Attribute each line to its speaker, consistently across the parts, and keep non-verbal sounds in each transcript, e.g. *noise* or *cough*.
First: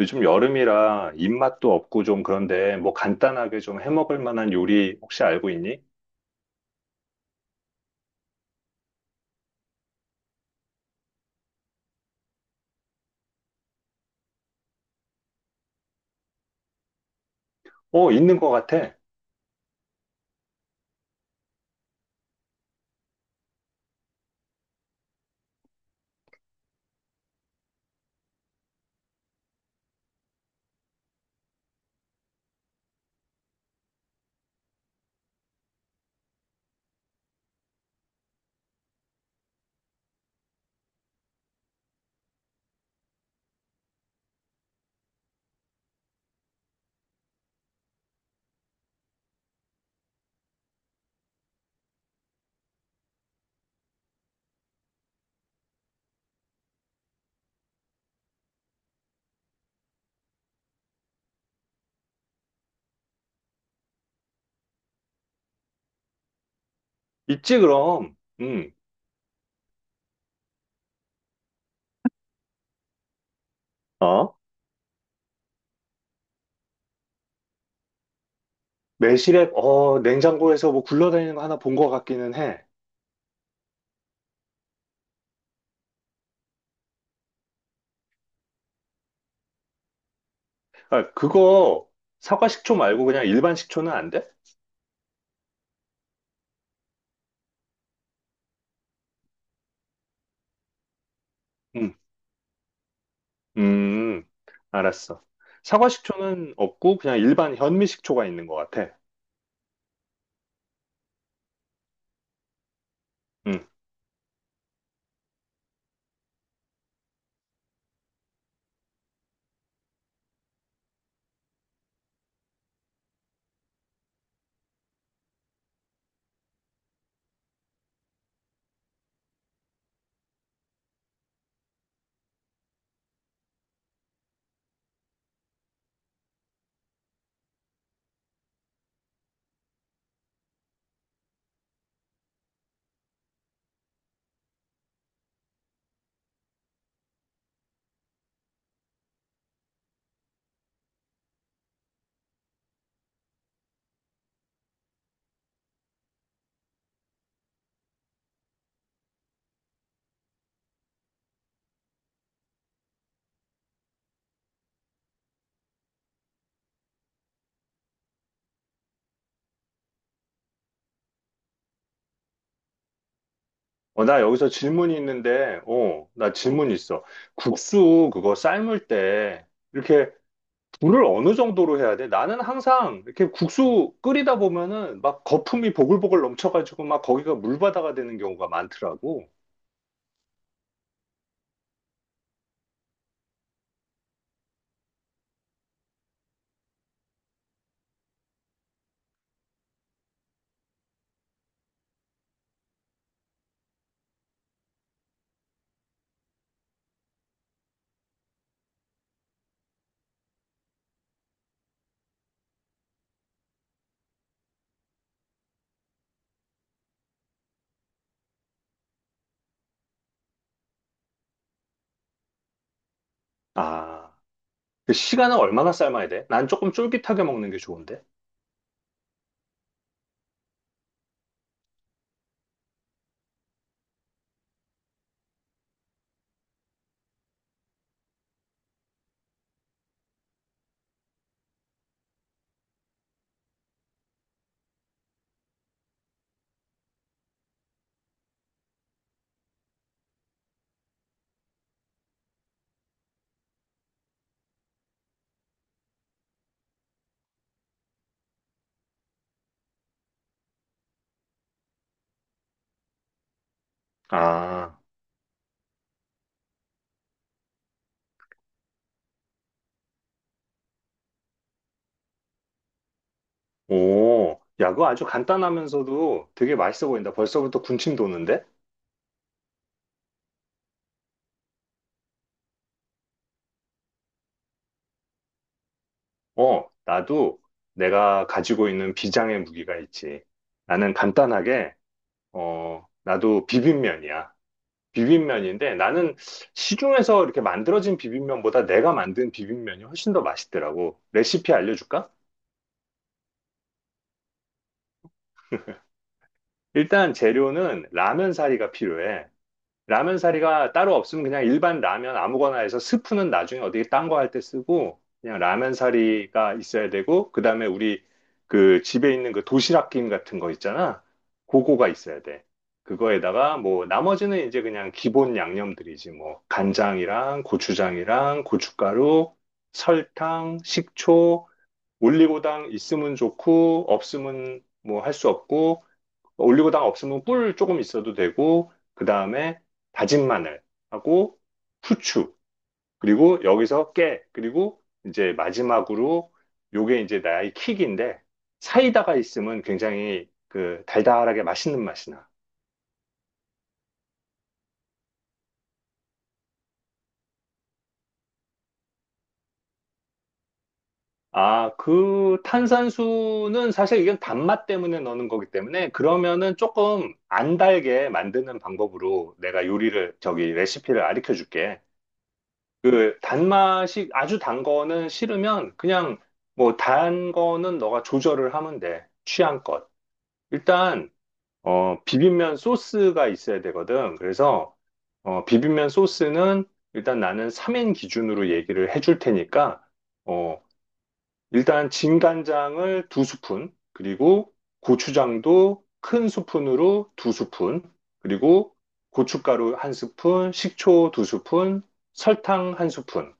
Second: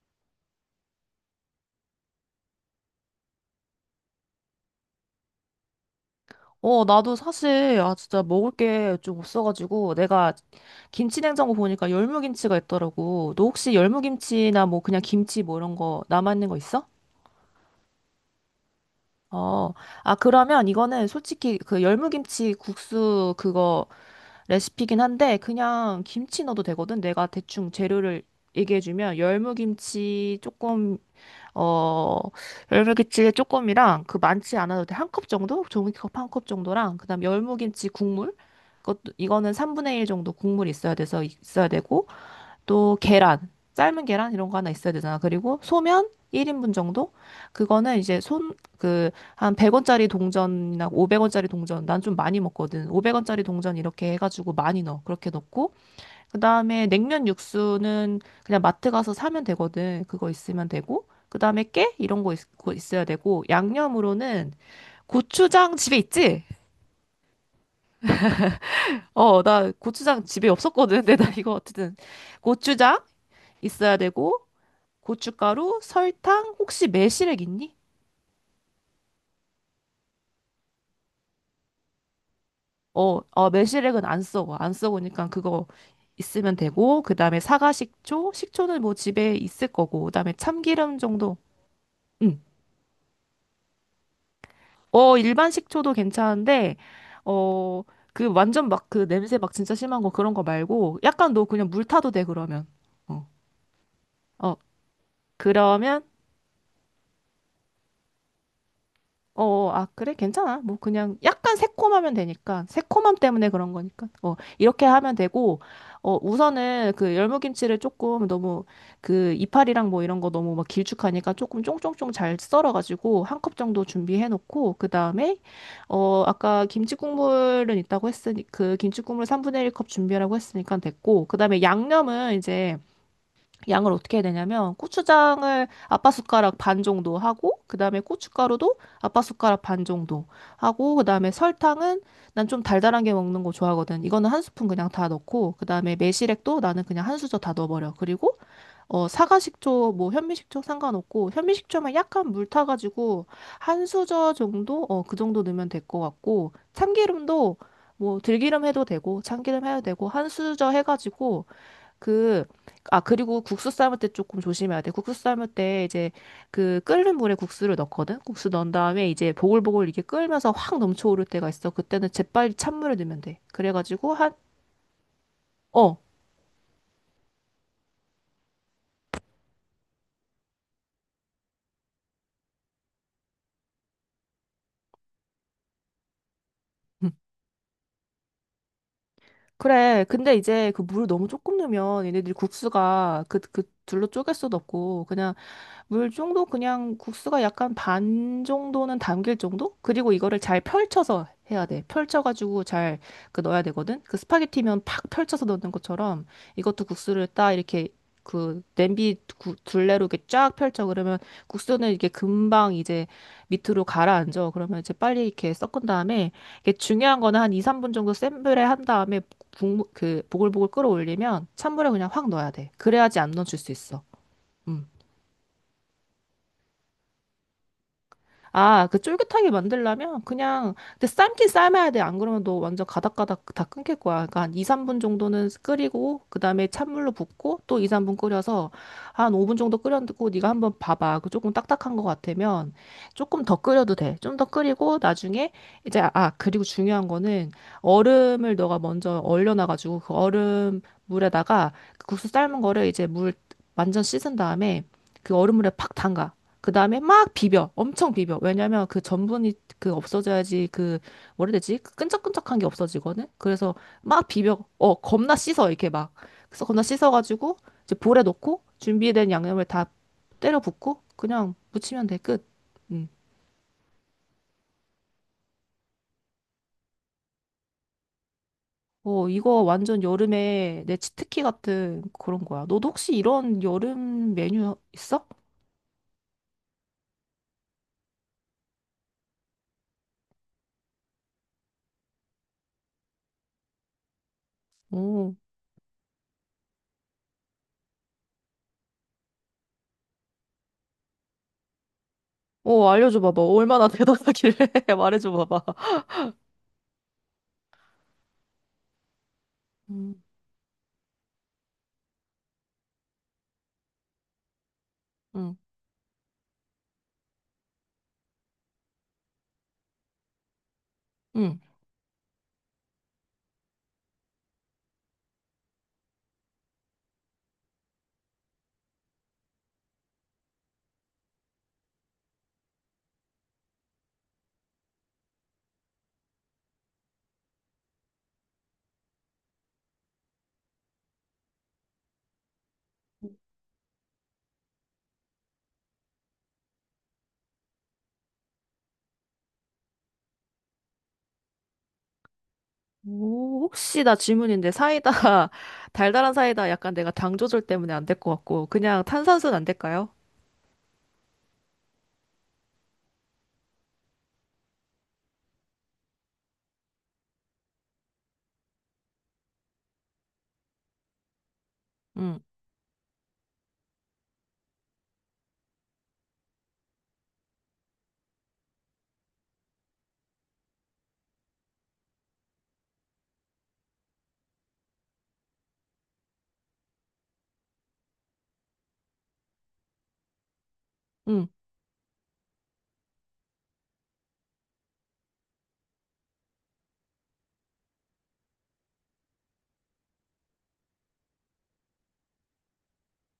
Speaker 1: 요즘 여름이라 입맛도 없고 좀 그런데 뭐 간단하게 좀 해먹을 만한 요리 혹시 알고 있니?
Speaker 2: 어, 나도 사실, 아, 진짜 먹을 게 좀 없어가지고, 내가 김치냉장고 보니까 열무김치가 있더라고. 너 혹시 열무김치나 뭐 그냥 김치 뭐 이런 거 남아있는 거 있어?
Speaker 1: 어, 있는 것 같아.
Speaker 2: 어, 아, 그러면 이거는 솔직히 그 열무김치 국수 그거 레시피긴 한데, 그냥 김치 넣어도 되거든? 내가 대충 재료를 얘기해주면, 열무김치 조금 어, 열무김치 조금이랑 그 많지 않아도 돼. 한 컵 정도? 종이컵 한 컵 정도랑 그다음 열무김치 국물 그것도 이거는 3분의 1 정도 국물이 있어야 돼서 있어야 되고 또 계란, 삶은 계란 이런 거 하나 있어야 되잖아. 그리고 소면 1인분 정도? 그거는 이제 손 그 한 100원짜리 동전이나 500원짜리 동전 난 좀 많이 먹거든. 500원짜리 동전 이렇게 해 가지고 많이 넣어. 그렇게 넣고 그다음에 냉면 육수는 그냥 마트 가서 사면 되거든. 그거 있으면 되고. 그다음에 깨 이런 거 거 있어야 되고 양념으로는 고추장 집에 있지?
Speaker 1: 있지, 그럼. 음.
Speaker 2: 어, 나 고추장 집에 없었거든. 근데 나 이거 어쨌든 고추장 있어야
Speaker 1: 어?
Speaker 2: 되고 고춧가루, 설탕, 혹시 매실액 있니?
Speaker 1: 매실액, 어, 냉장고에서 뭐 굴러다니는 거 하나 본 것 같기는 해.
Speaker 2: 어, 어, 매실액은 안 써고 안 써보니까 그거 있으면 되고 그다음에 사과 식초, 식초는 뭐 집에 있을 거고 그다음에 참기름
Speaker 1: 아,
Speaker 2: 정도.
Speaker 1: 그거
Speaker 2: 응.
Speaker 1: 사과 식초 말고 그냥 일반 식초는 안 돼?
Speaker 2: 어, 일반 식초도 괜찮은데, 어, 그 완전 막 그 냄새 막 진짜 심한 거 그런 거 말고, 약간 너 그냥 물
Speaker 1: 음,
Speaker 2: 타도 돼, 그러면. 어,
Speaker 1: 음,
Speaker 2: 어,
Speaker 1: 알았어. 사과
Speaker 2: 그러면
Speaker 1: 식초는 없고 그냥 일반 현미 식초가 있는 것 같아.
Speaker 2: 어, 아, 그래? 괜찮아. 뭐, 그냥 약간 새콤하면 되니까. 새콤함 때문에
Speaker 1: 음.
Speaker 2: 그런 거니까. 어, 이렇게 하면 되고, 어, 우선은 그 열무김치를 조금 너무 그 이파리랑 뭐 이런 거 너무 막 길쭉하니까 조금 쫑쫑쫑 잘 썰어가지고 한 컵 정도 준비해놓고, 그 다음에, 어, 아까 김치 국물은 있다고 했으니, 그 김치 국물 3분의 1컵 준비하라고 했으니까 됐고, 그 다음에 양념은 이제 양을 어떻게 해야 되냐면 고추장을 아빠 숟가락 반 정도 하고 그다음에 고춧가루도 아빠 숟가락 반 정도 하고 그다음에 설탕은 난 좀 달달한 게 먹는 거 좋아하거든. 이거는 한 스푼 그냥 다 넣고 그다음에 매실액도 나는 그냥 한 수저 다 넣어버려. 그리고 어 사과식초 뭐 현미식초 상관없고 현미식초만 약간 물 타가지고 한 수저 정도 어 그 정도 넣으면 될 것 같고 참기름도 뭐 들기름 해도 되고 참기름 해도 되고 한 수저 해가지고 그, 아, 그리고 국수 삶을 때 조금 조심해야 돼. 국수 삶을 때 이제 그 끓는 물에 국수를 넣거든? 국수 넣은 다음에 이제 보글보글 이게 끓면서 확 넘쳐오를 때가 있어. 그때는 재빨리 찬물을 넣으면 돼.
Speaker 1: 어,
Speaker 2: 그래가지고
Speaker 1: 나
Speaker 2: 한,
Speaker 1: 여기서 질문이 있는데,
Speaker 2: 어.
Speaker 1: 나 질문 있어. 국수 그거 삶을 때 이렇게 물을 어느 정도로 해야 돼? 나는 항상 이렇게 국수 끓이다 보면은 막 거품이 보글보글 넘쳐가지고 막
Speaker 2: 음.
Speaker 1: 거기가 물바다가 되는 경우가 많더라고.
Speaker 2: 그래. 근데 이제 그 물을 너무 조금 넣으면 얘네들이 국수가 그, 그 둘로 쪼갤 수도 없고 그냥 물 정도 그냥 국수가 약간 반 정도는 담길 정도? 그리고 이거를 잘 펼쳐서 해야 돼. 펼쳐가지고 잘 그 넣어야 되거든. 그 스파게티면 팍 펼쳐서 넣는 것처럼 이것도 국수를 딱 이렇게 그 냄비 둘레로 이렇게 쫙 펼쳐 그러면 국수는 이게 금방 이제 밑으로 가라앉아. 그러면 이제 빨리 이렇게 섞은 다음에 이게 중요한 거는 한 2, 3분 정도 센 불에 한 다음에 국물 그 보글보글 끓어올리면 찬물에 그냥 확 넣어야 돼. 그래야지 안 넣어줄 수 있어.
Speaker 1: 아,
Speaker 2: 음.
Speaker 1: 그 시간은 얼마나 삶아야 돼? 난 조금 쫄깃하게 먹는 게 좋은데.
Speaker 2: 아, 그 쫄깃하게 만들려면 그냥 근데 삶긴 삶아야 돼. 안 그러면 너 완전 가닥가닥 다 끊길 거야. 그러니까 한 2, 3분 정도는 끓이고 그다음에 찬물로 붓고 또 2, 3분 끓여서 한 5분 정도 끓였고 네가 한번 봐봐. 그 조금 딱딱한 것 같으면 조금 더 끓여도 돼. 좀 더 끓이고 나중에 이제 아, 그리고 중요한 거는 얼음을 너가 먼저 얼려놔 가지고 그 얼음 물에다가 그 국수 삶은 거를 이제 물 완전 씻은 다음에 그 얼음물에 팍 담가. 그 다음에 막 비벼. 엄청 비벼. 왜냐면 그 전분이 그 없어져야지 그, 뭐라 해야 되지? 그 끈적끈적한 게 없어지거든? 그래서 막 비벼.
Speaker 1: 아,
Speaker 2: 어, 겁나 씻어. 이렇게 막. 그래서 겁나 씻어가지고 이제 볼에 넣고 준비된 양념을 다 때려 붓고 그냥 무치면 돼. 끝. 음.
Speaker 1: 오, 야, 그거 아주 간단하면서도 되게 맛있어 보인다. 벌써부터 군침 도는데?
Speaker 2: 어, 이거 완전 여름에 내 치트키 같은 그런 거야. 너도 혹시 이런 여름 메뉴 있어?
Speaker 1: 어, 나도 내가 가지고 있는 비장의 무기가 있지. 나는 간단하게, 나도 비빔면이야.
Speaker 2: 오,
Speaker 1: 비빔면인데 나는 시중에서 이렇게 만들어진 비빔면보다 내가 만든 비빔면이 훨씬 더 맛있더라고. 레시피 알려줄까?
Speaker 2: 어, 알려줘 봐봐. 얼마나 대단하길래 *laughs* 말해줘 봐봐.
Speaker 1: 일단 재료는 라면 사리가 필요해.
Speaker 2: 음,
Speaker 1: 라면 사리가 따로 없으면 그냥 일반 라면 아무거나 해서 스프는 나중에 어디 딴 거 할 때 쓰고 그냥
Speaker 2: 음,
Speaker 1: 라면 사리가 있어야 되고, 그다음에 우리 그 집에 있는 그 도시락 김 같은 거 있잖아.
Speaker 2: 음.
Speaker 1: 그거가 있어야 돼. 그거에다가 뭐 나머지는 이제 그냥 기본 양념들이지. 뭐 간장이랑 고추장이랑 고춧가루, 설탕, 식초, 올리고당 있으면 좋고 없으면 뭐 할 수 없고, 올리고당 없으면 꿀 조금 있어도 되고, 그 다음에 다진 마늘하고 후추, 그리고 여기서 깨, 그리고 이제 마지막으로 요게 이제 나의 킥인데, 사이다가 있으면 굉장히 그 달달하게 맛있는 맛이 나.
Speaker 2: 오, 혹시 나 질문인데 사이다, *laughs* 달달한 사이다 약간 내가 당 조절 때문에 안될 것 같고, 그냥 탄산수는 안 될까요?
Speaker 1: 아, 그 탄산수는 사실 이건 단맛 때문에 넣는 거기 때문에, 그러면은 조금 안 달게 만드는 방법으로 내가 요리를, 저기 레시피를 가르쳐 줄게.
Speaker 2: 응,
Speaker 1: 그 단맛이 아주 단 거는 싫으면 그냥 뭐 단 거는 너가 조절을 하면 돼. 취향껏. 일단 비빔면 소스가 있어야 되거든. 그래서 비빔면 소스는, 일단 나는 3인 기준으로 얘기를 해줄 테니까, 어
Speaker 2: 응.
Speaker 1: 일단 진간장을 두 스푼, 그리고 고추장도 큰 스푼으로 두 스푼, 그리고 고춧가루 한 스푼, 식초 두 스푼, 설탕 한 스푼,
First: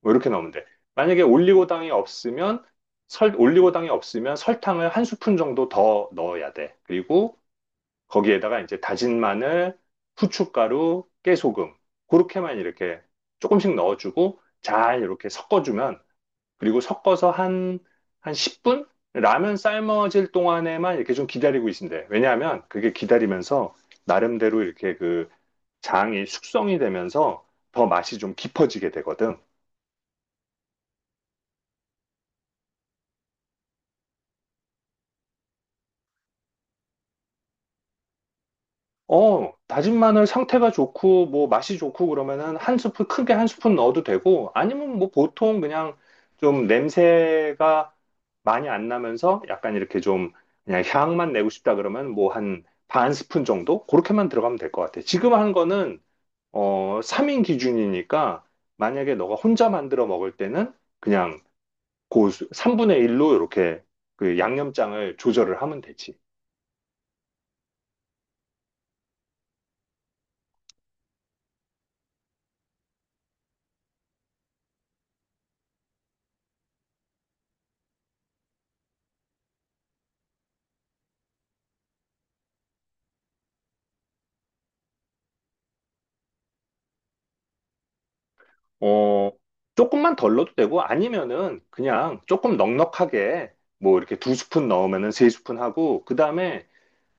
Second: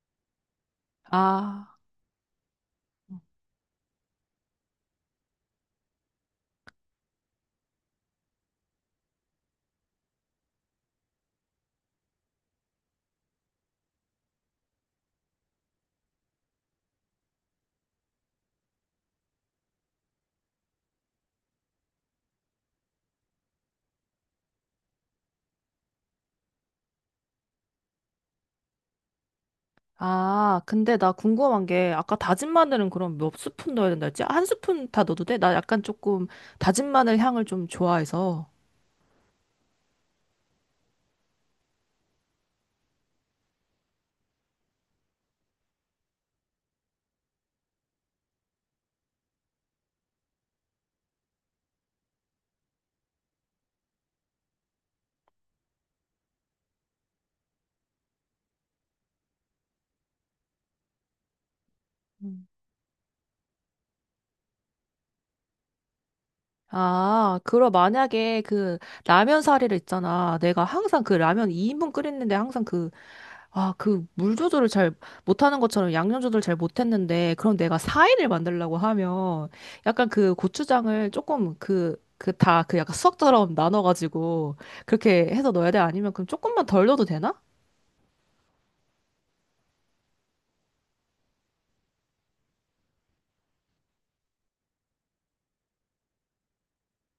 Speaker 1: 뭐 이렇게 넣으면 돼. 만약에
Speaker 2: 아,
Speaker 1: 올리고당이 없으면, 올리고당이 없으면 설탕을 한 스푼 정도 더 넣어야 돼. 그리고 거기에다가 이제 다진 마늘, 후춧가루, 깨소금 그렇게만 이렇게 조금씩 넣어주고 잘 이렇게 섞어주면, 그리고 섞어서 한 10분? 라면 삶아질 동안에만 이렇게 좀 기다리고 있으면 돼. 왜냐하면 그게 기다리면서 나름대로 이렇게 그 장이 숙성이 되면서 더 맛이 좀 깊어지게 되거든.
Speaker 2: 아, 근데 나 궁금한 게, 아까 다진 마늘은 그럼 몇 스푼 넣어야 된다 했지? 한 스푼 다 넣어도 돼? 나 약간 조금 다진 마늘 향을 좀 좋아해서.
Speaker 1: 어, 다진 마늘 상태가 좋고, 뭐, 맛이 좋고, 그러면은 한 스푼, 크게 한 스푼 넣어도 되고, 아니면 뭐, 보통 그냥 좀 냄새가 많이 안 나면서 약간 이렇게 좀 그냥 향만 내고 싶다 그러면 뭐, 한 반 스푼 정도? 그렇게만 들어가면 될 것 같아. 지금 한 거는, 3인 기준이니까, 만약에 너가 혼자 만들어 먹을 때는 그냥 그
Speaker 2: 음.
Speaker 1: 3분의 1로 이렇게 그 양념장을 조절을 하면 되지.
Speaker 2: 아, 그럼 만약에 그 라면 사리를 있잖아. 내가 항상 그 라면 2인분 끓였는데 항상 그 아, 그 물 조절을 잘 못하는 것처럼 양념 조절 잘 못했는데, 그럼 내가 사이를 만들려고 하면, 약간 그 고추장을 조금 그, 그 다 그 약간 수학처럼 나눠가지고, 그렇게 해서 넣어야 돼? 아니면 그럼 조금만 덜 넣어도 되나?
Speaker 1: 어, 조금만 덜 넣어도 되고, 아니면은 그냥 조금 넉넉하게, 뭐 이렇게 두 스푼 넣으면은 세 스푼 하고, 그다음에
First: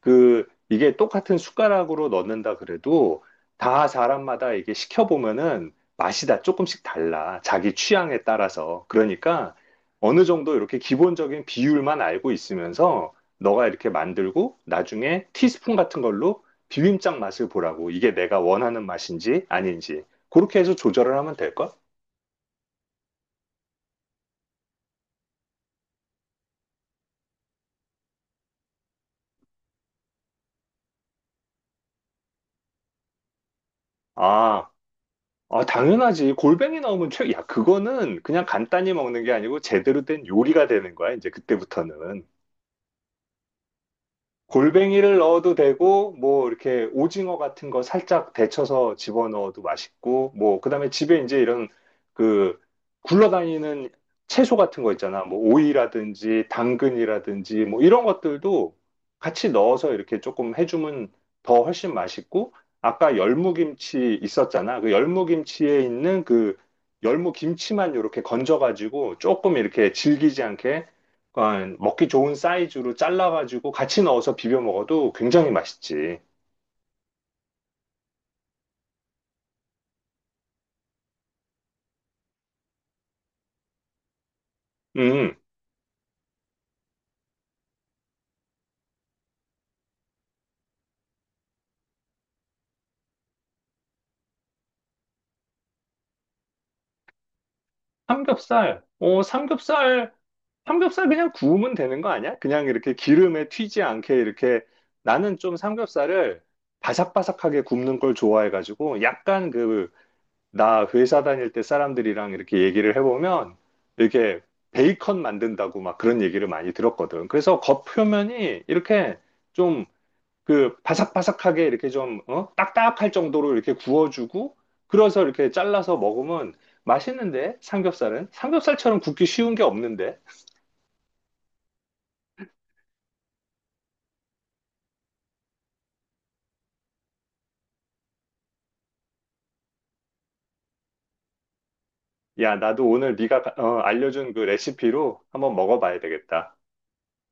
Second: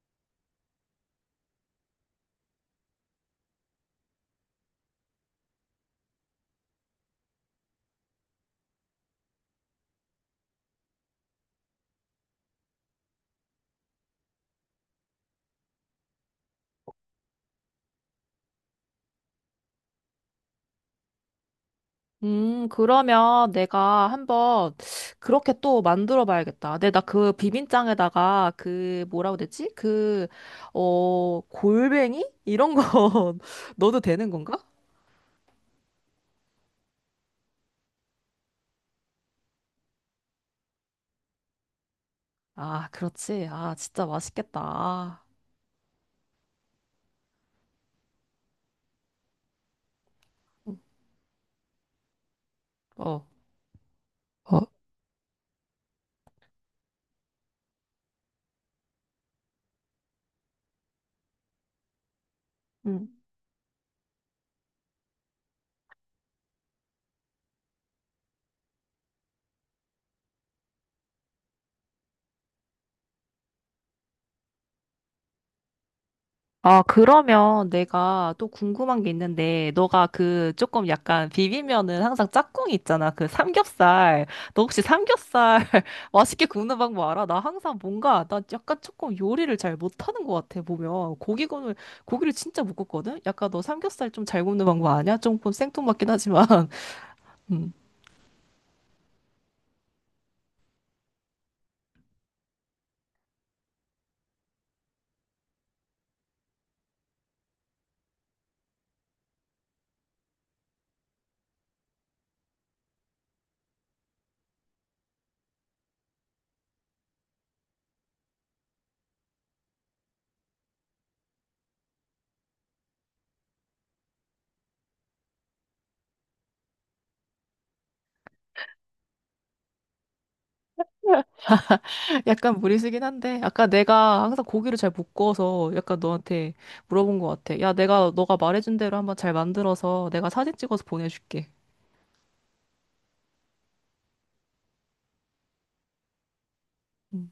Speaker 1: 그 이게 똑같은 숟가락으로 넣는다 그래도 다 사람마다 이게 시켜보면은 맛이 다 조금씩 달라. 자기 취향에 따라서. 그러니까 어느 정도 이렇게 기본적인 비율만 알고 있으면서 너가 이렇게 만들고 나중에 티스푼 같은 걸로 비빔장 맛을 보라고. 이게 내가 원하는 맛인지 아닌지. 그렇게 해서 조절을 하면 될걸?
Speaker 2: 그러면 내가 한번 그렇게 또 만들어 봐야겠다. 근데 나 그 비빔장에다가 그 뭐라고 되지? 그, 어, 골뱅이? 이런 거 *laughs* 넣어도 되는 건가?
Speaker 1: 아, 아, 당연하지. 골뱅이 나오면 야, 그거는 그냥 간단히 먹는 게 아니고 제대로 된 요리가 되는 거야, 이제 그때부터는.
Speaker 2: 아, 그렇지. 아, 진짜 맛있겠다.
Speaker 1: 골뱅이를
Speaker 2: 아.
Speaker 1: 넣어도 되고, 뭐, 이렇게 오징어 같은 거 살짝 데쳐서 집어넣어도 맛있고, 뭐, 그 다음에 집에 이제 이런 그
Speaker 2: 어,
Speaker 1: 굴러다니는 채소
Speaker 2: 어.
Speaker 1: 같은 거 있잖아. 뭐, 오이라든지, 당근이라든지, 뭐, 이런 것들도 같이 넣어서 이렇게 조금 해주면 더 훨씬 맛있고, 아까
Speaker 2: 음.
Speaker 1: 열무김치 있었잖아. 그 열무김치에 있는 그 열무김치만 이렇게 건져가지고 조금 이렇게 질기지 않게, 약간 먹기 좋은 사이즈로 잘라가지고 같이 넣어서 비벼 먹어도 굉장히 맛있지.
Speaker 2: 아, 그러면 내가 또 궁금한 게 있는데, 너가 그 조금 약간 비비면은 항상 짝꿍이 있잖아. 그 삼겹살. 너 혹시
Speaker 1: 음,
Speaker 2: 삼겹살 *laughs* 맛있게 굽는 방법 알아? 나 항상 뭔가, 나 약간 조금 요리를 잘 못하는 것 같아, 보면. 고기 굽는, 고기를 진짜 못 굽거든? 약간 너 삼겹살 좀 잘 굽는 방법 아냐? 조금 생뚱맞긴 하지만. *laughs* 음.
Speaker 1: 삼겹살. 어, 삼겹살. 삼겹살 그냥 구우면 되는 거 아니야? 그냥 이렇게 기름에 튀지 않게 이렇게, 나는 좀 삼겹살을 바삭바삭하게 굽는 걸 좋아해가지고, 약간 그 나 회사 다닐 때 사람들이랑 이렇게 얘기를 해보면 이렇게 베이컨 만든다고 막 그런 얘기를 많이 들었거든. 그래서 겉표면이 이렇게 좀 그 바삭바삭하게 이렇게 좀 어? 딱딱할 정도로 이렇게 구워주고, 그래서 이렇게 잘라서 먹으면 맛있는데, 삼겹살은 삼겹살처럼 굽기 쉬운 게 없는데.
Speaker 2: 약간 무리수긴 한데, 아까 내가 항상 고기를 잘 못 구워서 약간 너한테 물어본 것 같아. 야, 내가 너가 말해준 대로 한번 잘 만들어서 내가 사진 찍어서 보내줄게.
Speaker 1: 야, 나도 오늘 네가 알려준 그 레시피로 한번 먹어봐야 되겠다.
Speaker 2: 음.